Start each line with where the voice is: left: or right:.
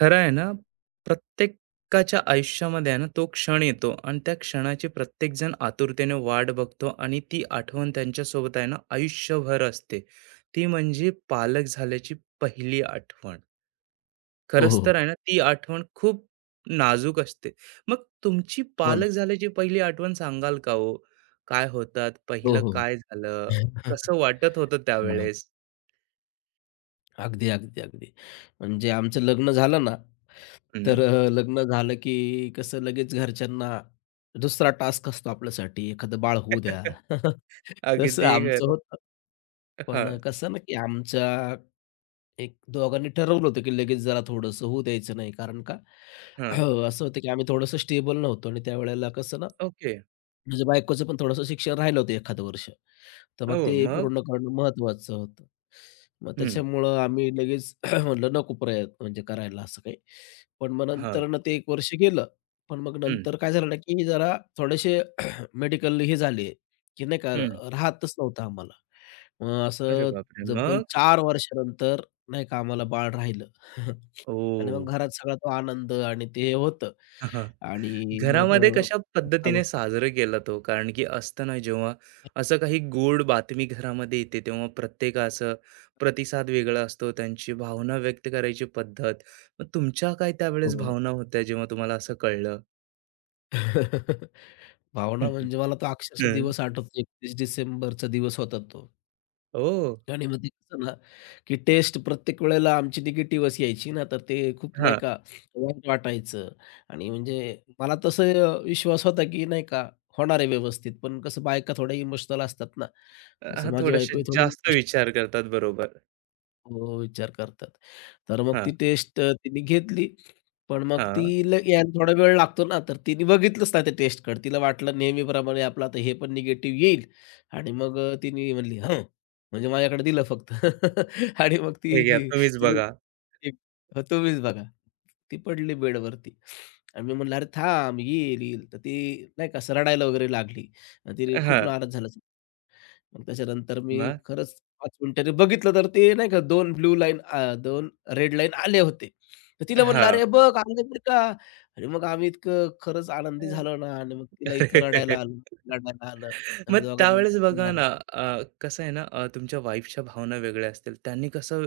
right: खरं आहे ना, प्रत्येकाच्या आयुष्यामध्ये आहे ना, तो क्षण येतो आणि त्या क्षणाची प्रत्येकजण आतुरतेने वाट बघतो आणि ती आठवण त्यांच्यासोबत आहे ना, आयुष्यभर असते. ती म्हणजे पालक झाल्याची पहिली आठवण.
left: हो,
right: खरंच
left: हो,
right: तर
left: हो.
right: आहे ना, ती आठवण खूप नाजूक असते. मग तुमची
left: हो ना.
right: पालक झाल्याची पहिली आठवण सांगाल का हो? काय होतात?
left: हो,
right: पहिलं
left: हो.
right: काय झालं? कसं वाटत होतं
left: हां.
right: त्यावेळेस?
left: अगदी, अगदी, अगदी. म्हणजे आमचं लग्न झालं ना,
right: हं.
left: तर लग्न झालं की कसं लगेच घरच्यांना दुसरा टास्क असतो आपल्यासाठी, एखादं बाळ होऊ द्या. तसं
right: अगदी
left: आमचं
right: खरं.
left: होतं.
right: हां,
left: पण कसं ना, की आमच्या एक दोघांनी ठरवलं होतं, की लगेच जरा थोडंसं होऊ द्यायचं नाही. कारण का
right: हां.
left: असं होतं, की आम्ही थोडंसं स्टेबल नव्हतो आणि त्यावेळेला कसं ना,
right: ओके.
left: म्हणजे बायकोचं पण थोडंसं शिक्षण राहिलं होतं एखादं वर्ष. तर मग
right: हो,
left: ते
right: मग?
left: पूर्ण करणं महत्त्वाचं होतं. मग
right: हं.
left: त्याच्यामुळं आम्ही लगेच म्हणलं नको प्रयत्न म्हणजे करायला असं काही. पण मग
right: हां.
left: नंतर ना ते 1 वर्ष गेलं. पण मग
right: हं,
left: नंतर काय झालं ना, की जरा थोडेसे मेडिकल हे झाले, की नाही का
right: हं.
left: राहतच नव्हतं आम्हाला. मग
right: अरे
left: असं
right: बापरे!
left: तब्बल
right: मग?
left: 4 वर्षानंतर नाही का आम्हाला बाळ राहिलं. आणि
right: ओह!
left: मग घरात सगळा तो आनंद आणि ते होतं.
right: हां,
left: आणि मग
right: घरामध्ये कशा
left: अ,
right: पद्धतीने साजरं केला तो? कारण की असतं ना जेव्हा असं काही गोड बातमी घरामध्ये येते तेव्हा प्रत्येकाचं प्रतिसाद वेगळा असतो. त्यांची भावना व्यक्त करायची पद्धत. मग तुमच्या काय त्यावेळेस
left: हो.
right: भावना होत्या जेव्हा तुम्हाला असं कळलं?
left: भावना म्हणजे मला तो अक्षरशः
right: हं.
left: दिवस आठवतो. 31 डिसेंबरचा दिवस होता तो.
right: ओह!
left: आणि मग ते कसं ना, की टेस्ट प्रत्येक वेळेला आमची निगेटिव्हच यायची ना, तर ते खूप नाही
right: हां.
left: का वाईट वाटायचं. आणि म्हणजे मला तसं विश्वास होता, की नाही का होणार आहे व्यवस्थित. पण कसं बायका थोड्या इमोशनल असतात ना, तसं
right: हां,
left: माझी
right: थोडेसे
left: बायकोही थोडी
right: जास्त विचार करतात बरोबर.
left: हो, हो, विचार करतात. तर मग
right: हां,
left: ती टेस्ट तिने घेतली. पण मग
right: हां.
left: तिला यायला थोडा वेळ लागतो ना, तर तिने बघितलंच नाही त्या टेस्टकडे. तिला वाटलं नेहमीप्रमाणे आपलं आता हे पण निगेटिव्ह येईल आणि मग तिने म्हणली, "हं." म्हणजे माझ्याकडे दिलं फक्त आणि मग
right: हे
left: ती
right: घ्या
left: घे
right: तुम्हीच
left: तिथं
right: बघा.
left: एक "हो, तुम्हीच बघा." ती पडली बेडवरती आणि मी म्हणलं, "अरे थांब, येईल, येईल." तर ती नाही का असं रडायला वगैरे लागली आणि तिने खूप
right: हां.
left: नाराज झाला. मग त्याच्यानंतर मी
right: मग?
left: खरंच 5 मिनिटांनी बघितलं तर ते नाही का 2 ब्लू लाईन रेड लाईन आले होते. तर तिला म्हणलं,
right: हां.
left: "अरे बघ आले बरं का." आणि मग आम्ही इतकं खरंच आनंदी झालो ना आणि मग तिला इतकं
right: अरे!
left: रडायला आलं, रडायला आलं.
right: मग
left: आम्ही दोघांनी
right: त्यावेळेस
left: मिळून
right: बघा
left: रडलो.
right: ना, अ, कसं आहे ना, तुमच्या वाईफच्या भावना वेगळ्या असतील. त्यांनी कसं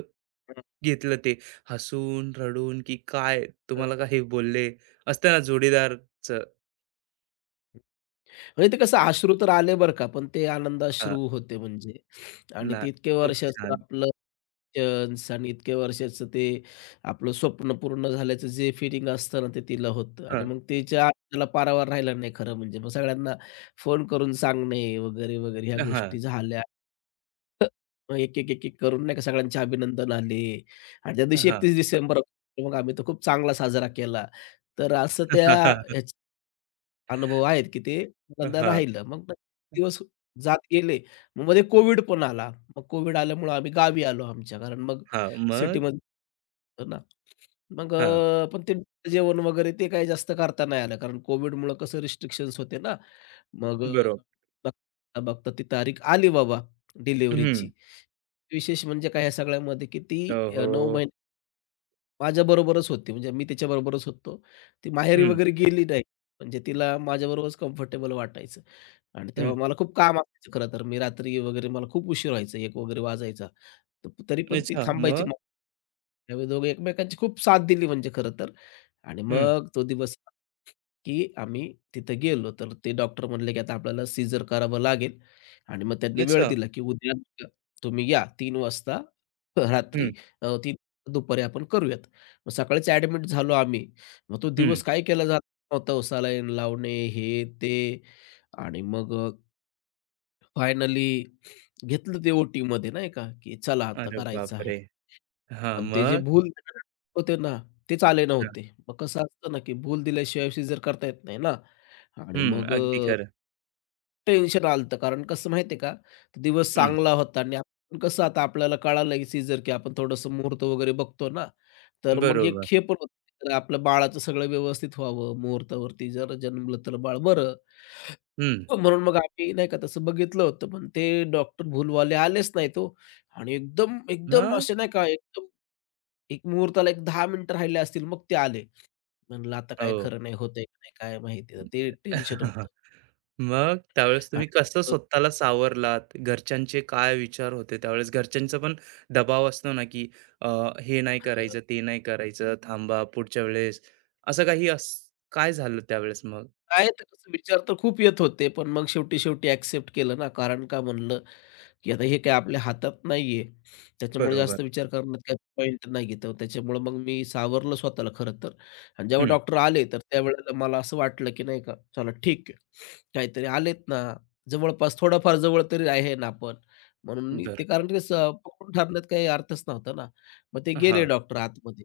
right: घेतलं ते? हसून, रडून की काय? तुम्हाला काही बोलले? असतं ना जोडीदारचं
left: म्हणजे ते कसं अश्रू तर आले बरं का, पण ते आनंद
right: हां,
left: अश्रू होते म्हणजे आणि
right: ना
left: ते इतके
right: खूप
left: वर्ष असं
right: छान.
left: आपलं पेशन्स आणि इतक्या वर्षाचं ते आपलं स्वप्न पूर्ण झाल्याचं जे फीलिंग असतं ना, ते तिला होतं आणि
right: हां,
left: मग तिच्या त्याला पारावार राहिला नाही खरं म्हणजे. मग सगळ्यांना फोन करून सांगणे वगैरे, वगैरे ह्या
right: हां,
left: गोष्टी झाल्या. मग एक, एक, एक, एक करून नाही का सगळ्यांचे अभिनंदन आले आणि त्या दिवशी
right: हां.
left: 31 डिसेंबर होता, मग आम्ही तो खूप चांगला साजरा केला. तर असं त्या अनुभव आहेत, की ते पहिल्यांदा
right: हां,
left: राहिलं. मग ते दिवस जात गेले. मग मध्ये कोविड पण आला. मग कोविड आल्यामुळं आम्ही गावी आलो आमच्या. कारण मग
right: हां. मग?
left: सिटीमध्ये होतं ना. मग
right: हां,
left: पण ते जेवण वगैरे ते काही जास्त करता नाही आलं. कारण कोविडमुळं कसं रिस्ट्रिक्शन्स होते ना. मग
right: बरोबर.
left: बघता, बघता ती तारीख आली बाबा
right: हं.
left: डिलिव्हरीची. विशेष म्हणजे काय या सगळ्यामध्ये की ती 9
right: ओहो!
left: माझ्याबरोबरच होती. म्हणजे मी तिच्याबरोबरच होतो. ती माहेरी
right: हं,
left: वगैरे गेली नाही. म्हणजे तिला माझ्याबरोबरच कम्फर्टेबल वाटायचं आणि तेव्हा
right: हं.
left: मला खूप काम असायचं खरं तर. मी रात्री वगैरे मला खूप उशीर व्हायचा, 1 वगैरे वाजायचा. तर तरी पण ती
right: अच्छा,
left: थांबायची.
right: मग?
left: त्यावेळी दोघे एकमेकांची खूप साथ दिली म्हणजे खरं तर. आणि
right: हं.
left: मग तो दिवस की आम्ही तिथं गेलो. तर ते डॉक्टर म्हणले, की आता आपल्याला सीझर करावं लागेल आणि मग त्यांनी वेळ
right: अच्छा.
left: दिला, की उद्या तुम्ही या तीन वाजता रात्री
right: हं,
left: 3 दुपारी आपण करूयात. मग सकाळीच ॲडमिट झालो आम्ही. मग तो
right: हं.
left: दिवस काय केला जात नव्हता हो, सलाईन लावणे, हे, ते आणि मग फायनली घेतलं ते ओ-टीमध्ये नाही का, की चला आता
right: अरे
left: करायचं आहे.
right: बापरे! हां,
left: आणि ते जे
right: मग?
left: भूल देणारे होते ना, ते आले
right: हां.
left: नव्हते. मग कसं असतं ना, की भूल दिल्याशिवाय सीझर करता येत नाही ना आणि
right: हं,
left: मग
right: अगदी खरं.
left: टेन्शन आलं होतं. कारण कसं माहिती का, तो दिवस चांगला होता आणि आपण कसं आता आपल्याला कळालं की सीझर की आपण थोडंसं मुहूर्त वगैरे बघतो ना, तर मग एक
right: बरोबर.
left: हे पण होतं, तर आपलं बाळाचं सगळं व्यवस्थित व्हावं, मुहूर्तावरती जर जन्मलं तर बाळ बरं.
right: हं.
left: म्हणून मग आम्ही नाही का तसं बघितलं होतं, पण ते डॉक्टर भूलवाले आलेच नाहीत हो. आणि एकदम, एकदम
right: मग?
left: असे नाही का एकदम एक मुहूर्ताला एक 10 मिनिटं राहिले असतील मग ते आले. म्हणलं आता काय
right: हो.
left: खरं नाही होतंय का नाही काय माहिती. तर ते टेन्शन होतं.
right: मग त्यावेळेस
left: आणि
right: तुम्ही कसं
left: अ,
right: स्वतःला सावरलात? घरच्यांचे काय विचार होते त्यावेळेस? घरच्यांचा पण दबाव असतो ना, की अ, हे नाही
left: अ,
right: करायचं, ते नाही करायचं, थांबा पुढच्या वेळेस. असं काही अस काय झालं त्यावेळेस मग?
left: काय तर कसं विचार तर खूप येत होते. पण मग शेवटी, शेवटी ॲक्सेप्ट केलं ना. कारण का म्हणलं की आता हे काय आपल्या हातात नाहीये. त्याच्यामुळे
right: बरोबर.
left: जास्त विचार करण्यात काही पॉइंट नाहीये. तर त्याच्यामुळं मग मी सावरलं स्वतःला खरं तर आणि जेव्हा
right: हं.
left: डॉक्टर आले, तर त्यावेळेला मला असं वाटलं की नाही का, चला ठीक आहे. काहीतरी आलेत ना, जवळपास थोडाफार जवळ तरी आहे ना आपण. म्हणून मी ते
right: बरोबर.
left: कारण ते स पकडून ठरण्यात काही अर्थच नव्हता ना. मग ते गेले
right: हां.
left: डॉक्टर आतमध्ये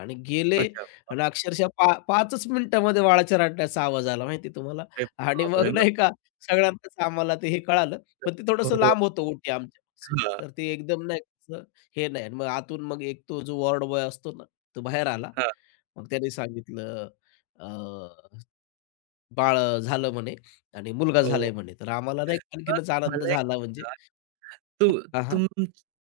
left: आणि गेले
right: अच्छा.
left: आणि अक्षरशः पा 5च मिनिटामध्ये बाळाच्या रडण्याचा आवाज आला माहिती तुम्हाला
right: बापरे
left: आणि मग
right: बापरे! मग
left: नाही का सगळ्यांनाच आम्हाला ते हे कळालं. पण ते
right: हो,
left: थोडंसं
right: हो.
left: लांब होतं ओटी आमच्यापासून.
right: हां,
left: तर ते एकदम नाही का असं हे नाही. आणि मग आतून मग एक तो जो वॉर्ड बॉय असतो ना, तो बाहेर आला. मग त्याने सांगितलं अ, "बाळ झालं" म्हणे "आणि मुलगा झालाय"
right: हो.
left: म्हणे. तर आम्हाला नाही का
right: मग
left: आणखीनच आनंद
right: मला एक
left: झाला म्हणजे
right: सांगा, तू
left: हां, हां.
right: तुम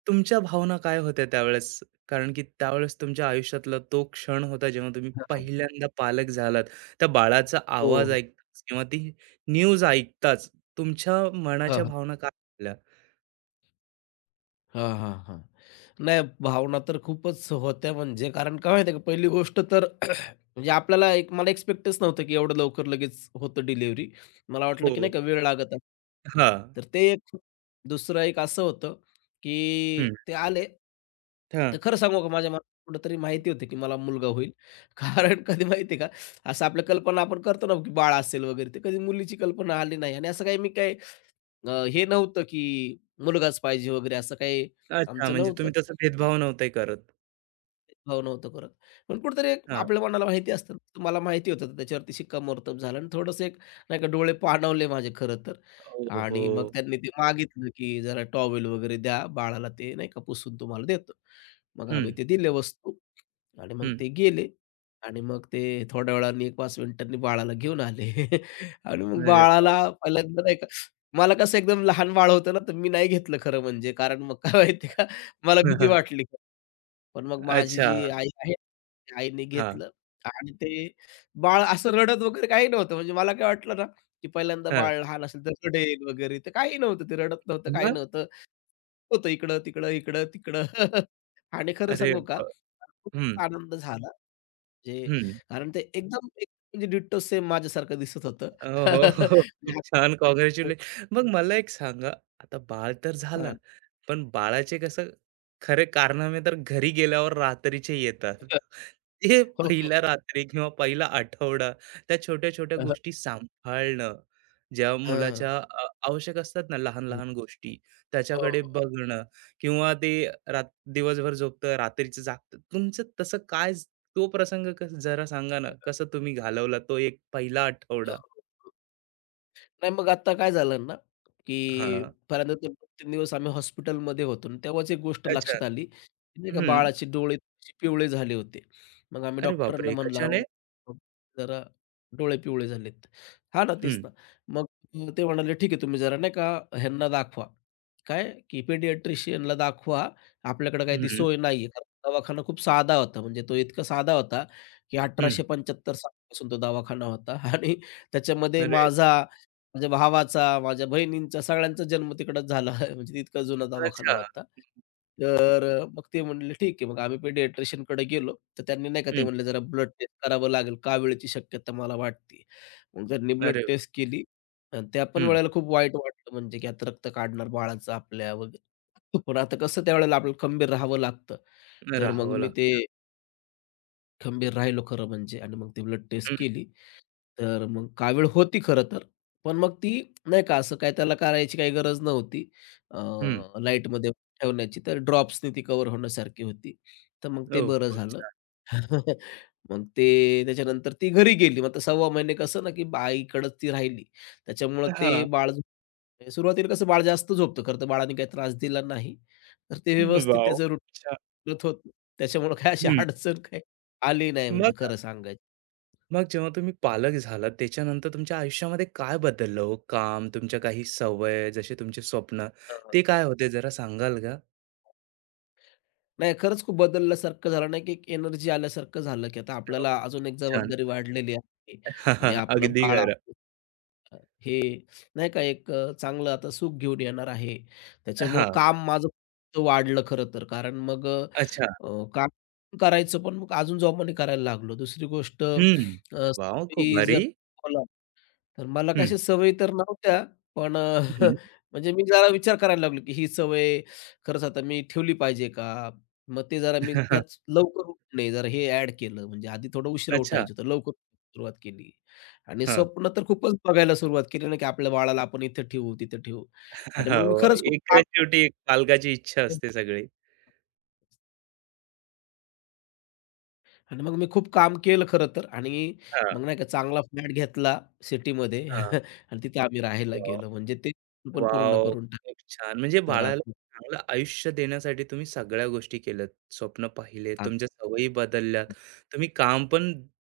right: तुमच्या भावना काय होत्या त्यावेळेस? कारण की त्यावेळेस तुमच्या आयुष्यातला तो क्षण होता जेव्हा तुम्ही
left: हां, हां.
right: पहिल्यांदा पालक झालात. त्या बाळाचा आवाज
left: हो.
right: ऐकताच किंवा ती न्यूज ऐकताच तुमच्या मनाच्या भावना काय झाल्या?
left: हां, हां, हां. नाही भावना तर खूपच होत्या म्हणजे कारण का माहिती आहे का पहिली गोष्ट तर म्हणजे आपल्याला एक मला एक्सपेक्टच नव्हतं की एवढं लवकर लगेच होतं डिलिव्हरी. मला वाटलं की नाही
right: हो.
left: का वेळ लागत आहे.
right: हां.
left: तर ते एक दुसरं एक असं होतं की
right: हं.
left: ते आले.
right: हां.
left: तर खरं सांगू का माझ्या मनात कुठेतरी माहिती होती की मला मुलगा होईल. कारण कधी माहिती आहे का, असं आपल्या कल्पना आपण करतो ना की बाळ असेल वगैरे, ते कधी मुलीची कल्पना आली नाही आणि असं काही मी काही हे नव्हतं की मुलगाच पाहिजे वगैरे असं काही
right: अच्छा
left: आमचं
right: म्हणजे
left: नव्हतं.
right: तुम्ही तसा भेदभाव नव्हते करत.
left: भाव नव्हतं करत. पण कुठेतरी एक
right: हां.
left: आपल्या मनाला माहिती असतं. मला माहिती होतं तर त्याच्यावरती शिक्कामोर्तब झालं आणि थोडंसं एक नाही का डोळे पाणावले माझे खरं तर.
right: ओहो!
left: आणि मग त्यांनी ते मागितलं की जरा टॉवेल वगैरे द्या बाळाला ते नाही का पुसून तुम्हाला देतो. मग
right: हं,
left: आम्ही ते दिले वस्तू. आणि मग
right: हं.
left: ते गेले आणि मग ते थोड्या वेळाने 1-5 मिनिटांनी बाळाला घेऊन आले. आणि मग
right: अरे बाप!
left: बाळाला पहिल्यांदा नाही का मला कसं एकदम लहान बाळ होतं ना, तर मी नाही घेतलं खरं म्हणजे. कारण मग काय माहिती का, मला भीती वाटली. पण मग माझी
right: अच्छा.
left: जी आई आहे, आईने
right: हां,
left: घेतलं आणि ते बाळ असं रडत वगैरे काही नव्हतं. म्हणजे मला काय वाटलं ना, की पहिल्यांदा
right: हां.
left: बाळ लहान असेल तर रडेल वगैरे, तर काही नव्हतं. ते रडत नव्हतं, काही
right: मग?
left: नव्हतं. होतं इकडं-तिकडं, इकडं-तिकडं. आणि खरं
right: अरे
left: सांगू का,
right: बाप!
left: खूप
right: हं,
left: आनंद झाला. जे
right: हं.
left: कारण ते एकदम एक म्हणजे डिट्टो सेम माझ्यासारखं दिसत होतं.
right: हो, हो, हो. खूप
left: म्हणजे
right: छान कॉंग्रॅच्युले मग मला एक सांगा, आता बाळ तर झालं,
left: हां.
right: पण बाळाचे कसं खरे कारनामे तर घरी गेल्यावर रात्रीचे येतात.
left: हो, हा.
right: ते
left: हो.
right: पहिल्या रात्री किंवा पहिला आठवडा त्या छोट्या-छोट्या गोष्टी सांभाळणं, ज्या
left: हां.
right: मुलाच्या आवश्यक असतात ना लहान-लहान गोष्टी,
left: हो,
right: त्याच्याकडे
left: हो.
right: बघणं किंवा ते रात दिवसभर झोपतं, रात्रीचं जागतं. तुमचं तसं काय तो प्रसंग कसं जरा सांगा ना, कसं तुम्ही घालवला तो एक पहिला
left: हो,
right: आठवडा?
left: हो. नाही मग आता काय झालं ना, की
right: हां.
left: पहिल्यांदा ते 2 दिवस आम्ही हॉस्पिटलमध्ये होतो आणि तेव्हाच एक गोष्ट
right: अच्छा.
left: लक्षात आली, की नाही का
right: हं.
left: बाळाचे डोळे थोडेसे पिवळे झाले होते. मग आम्ही
right: अरे
left: डॉक्टरांना
right: बापरे!
left: म्हणलं,
right: कशाने?
left: "अहो, जरा डोळे पिवळे झालेत." हां ना, तेच
right: हं,
left: ना. मग ते म्हणाले, "ठीक आहे, तुम्ही जरा नाही का ह्यांना दाखवा." काय? की पेडियाट्रिशियनला दाखवा. आपल्याकडे काही ती
right: हं,
left: सोय नाहीये. कारण दवाखाना खूप साधा होता. म्हणजे तो इतका साधा होता, की
right: हं.
left: 1875 सालापासून तो दवाखाना होता आणि त्याच्यामध्ये
right: अरे!
left: माझा माझ्या भावाचा, माझ्या बहिणींचा सगळ्यांचा जन्म तिकडंच झाला आहे. म्हणजे इतका जुना दवाखाना
right: अच्छा.
left: होता. तर मग ते म्हणले, "ठीक आहे." मग आम्ही पेडियाट्रिशियनकडे गेलो. तर त्यांनी नाही का ते
right: हं.
left: म्हणले, "जरा ब्लड टेस्ट करावं लागेल. कावीळची शक्यता मला वाटते." मग त्यांनी ब्लड
right: अरे!
left: टेस्ट केली आणि त्या पण
right: हं.
left: वेळेला खूप वाईट वाटलं म्हणजे की आता रक्त काढणार बाळाचं आपल्या वगैरे. पण आता कसं त्यावेळेला आपल्याला खंबीर राहावं लागतं. तर मग मी
right: राहवला.
left: ते खंबीर राहिलो खरं म्हणजे आणि मग ती ब्लड टेस्ट
right: हं,
left: केली. तर मग कावीळ होती खरं तर. पण मग ती नाही का असं काय त्याला करायची काही गरज नव्हती. अ,
right: हं.
left: लाईटमध्ये ठेवण्याची. तर ड्रॉप्सनी ती कव्हर होण्यासारखी होती. तर मग ते
right: ओह!
left: बरं
right: खूप
left: झालं.
right: छान.
left: मग ते त्याच्यानंतर ती घरी गेली. मग आता सव्वा महिने कसं ना, की आईकडंच ती राहिली. त्याच्यामुळं ते
right: हां.
left: बाळ झोप- सुरुवातीला कसं बाळ जास्त झोपतं. खरं तर बाळाने काही त्रास दिला नाही. तर ते
right: हं,
left: व्यवस्थित
right: वॉव!
left: त्याचं
right: छान.
left: रूटीन होतं. त्याच्यामुळं काय अशी
right: हं.
left: अडचण काही आली नाही
right: मग
left: म्हणजे खरं सांगायचं.
right: मग जेव्हा तुम्ही पालक झालात त्याच्यानंतर तुमच्या आयुष्यामध्ये काय बदललं हो? काम, तुमच्या काही सवय, जसे तुमचे स्वप्न,
left: हां, हां.
right: ते काय होते जरा सांगाल का?
left: नाही खरंच खूप बदलल्यासारखं झालं नाही, की एक एनर्जी आल्यासारखं झालं, की आता
right: वॉव!
left: आपल्याला अजून एक
right: छान.
left: जबाबदारी वाढलेली आहे
right: हा, हा,
left: आणि आपलं
right: अगदी
left: बाळ
right: खरं.
left: आपलं हे नाही का एक चांगलं आता सुख घेऊन येणार आहे. त्याच्यामुळं
right: हां.
left: काम माझं वाढलं खरं तर. कारण मग
right: अच्छा.
left: काम करायचं पण मग अजून जोमाने करायला लागलो. दुसरी गोष्ट
right: हं. वॉव! खूप
left: मी जर
right: भारी.
left: तर मला काय
right: हं,
left: अशा सवयी तर नव्हत्या, पण
right: हं.
left: म्हणजे मी जरा विचार करायला लागलो, की ही सवय खरंच आता मी ठेवली पाहिजे का? मग ते जरा मी त्याच लवकर उठणे, जरा हे ॲड केलं. म्हणजे आधी थोडं उशिरा
right: अच्छा.
left: उठायचो, तर लवकर सुरुवात केली आणि स्वप्न तर खूपच बघायला सुरुवात केली ना, की आपल्या बाळाला आपण इथं ठेवू, तिथं ठेवू आणि मग मी
right: हो,
left: खरंच खूप
right: एक
left: काम
right: शेवटी एक पालकाची इच्छा
left: केलं
right: असते सगळी.
left: आणि मग मी खूप काम केलं खरं तर आणि
right: हां,
left: मग नाही का चांगला फ्लॅट घेतला सिटीमध्ये
right: हां.
left: आणि तिथे आम्ही राहायला गेलो. म्हणजे ते पण पूर्ण
right: वॉव!
left: करून टाकलं.
right: खूप छान. म्हणजे
left: तर
right: बाळाला चांगलं आयुष्य देण्यासाठी तुम्ही सगळ्या गोष्टी केल्यात. स्वप्न पाहिले, तुमच्या
left: असं
right: सवयी बदलल्यात. तुम्ही काम पण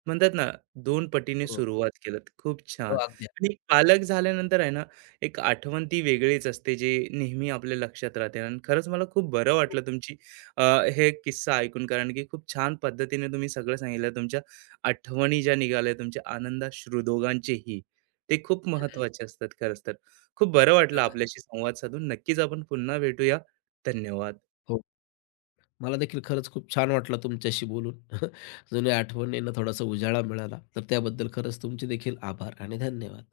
right: म्हणतात ना, 2 पटीने
left: हो,
right: सुरुवात केलत. खूप
left: हो,
right: छान.
left: अगदी.
right: आणि पालक झाल्यानंतर आहे ना, एक आठवण ती वेगळीच असते, जी नेहमी आपल्या लक्षात राहते. आणि खरंच मला खूप बरं वाटलं तुमची अ, हे किस्सा ऐकून, कारण की खूप छान पद्धतीने तुम्ही सगळं सांगितलं. तुमच्या आठवणी ज्या निघाल्या, तुमच्या आनंदाश्रू दोघांचेही, ते खूप महत्त्वाचे असतात खरंच तर. खूप बरं वाटलं आपल्याशी संवाद साधून नक्कीच आपण पुन्हा भेटूया धन्यवाद
left: हो, मला देखील खरंच खूप छान वाटलं तुमच्याशी बोलून. जुन्या आठवणींना थोडासा उजाळा मिळाला. तर त्याबद्दल खरंच तुमचे देखील आभार आणि धन्यवाद.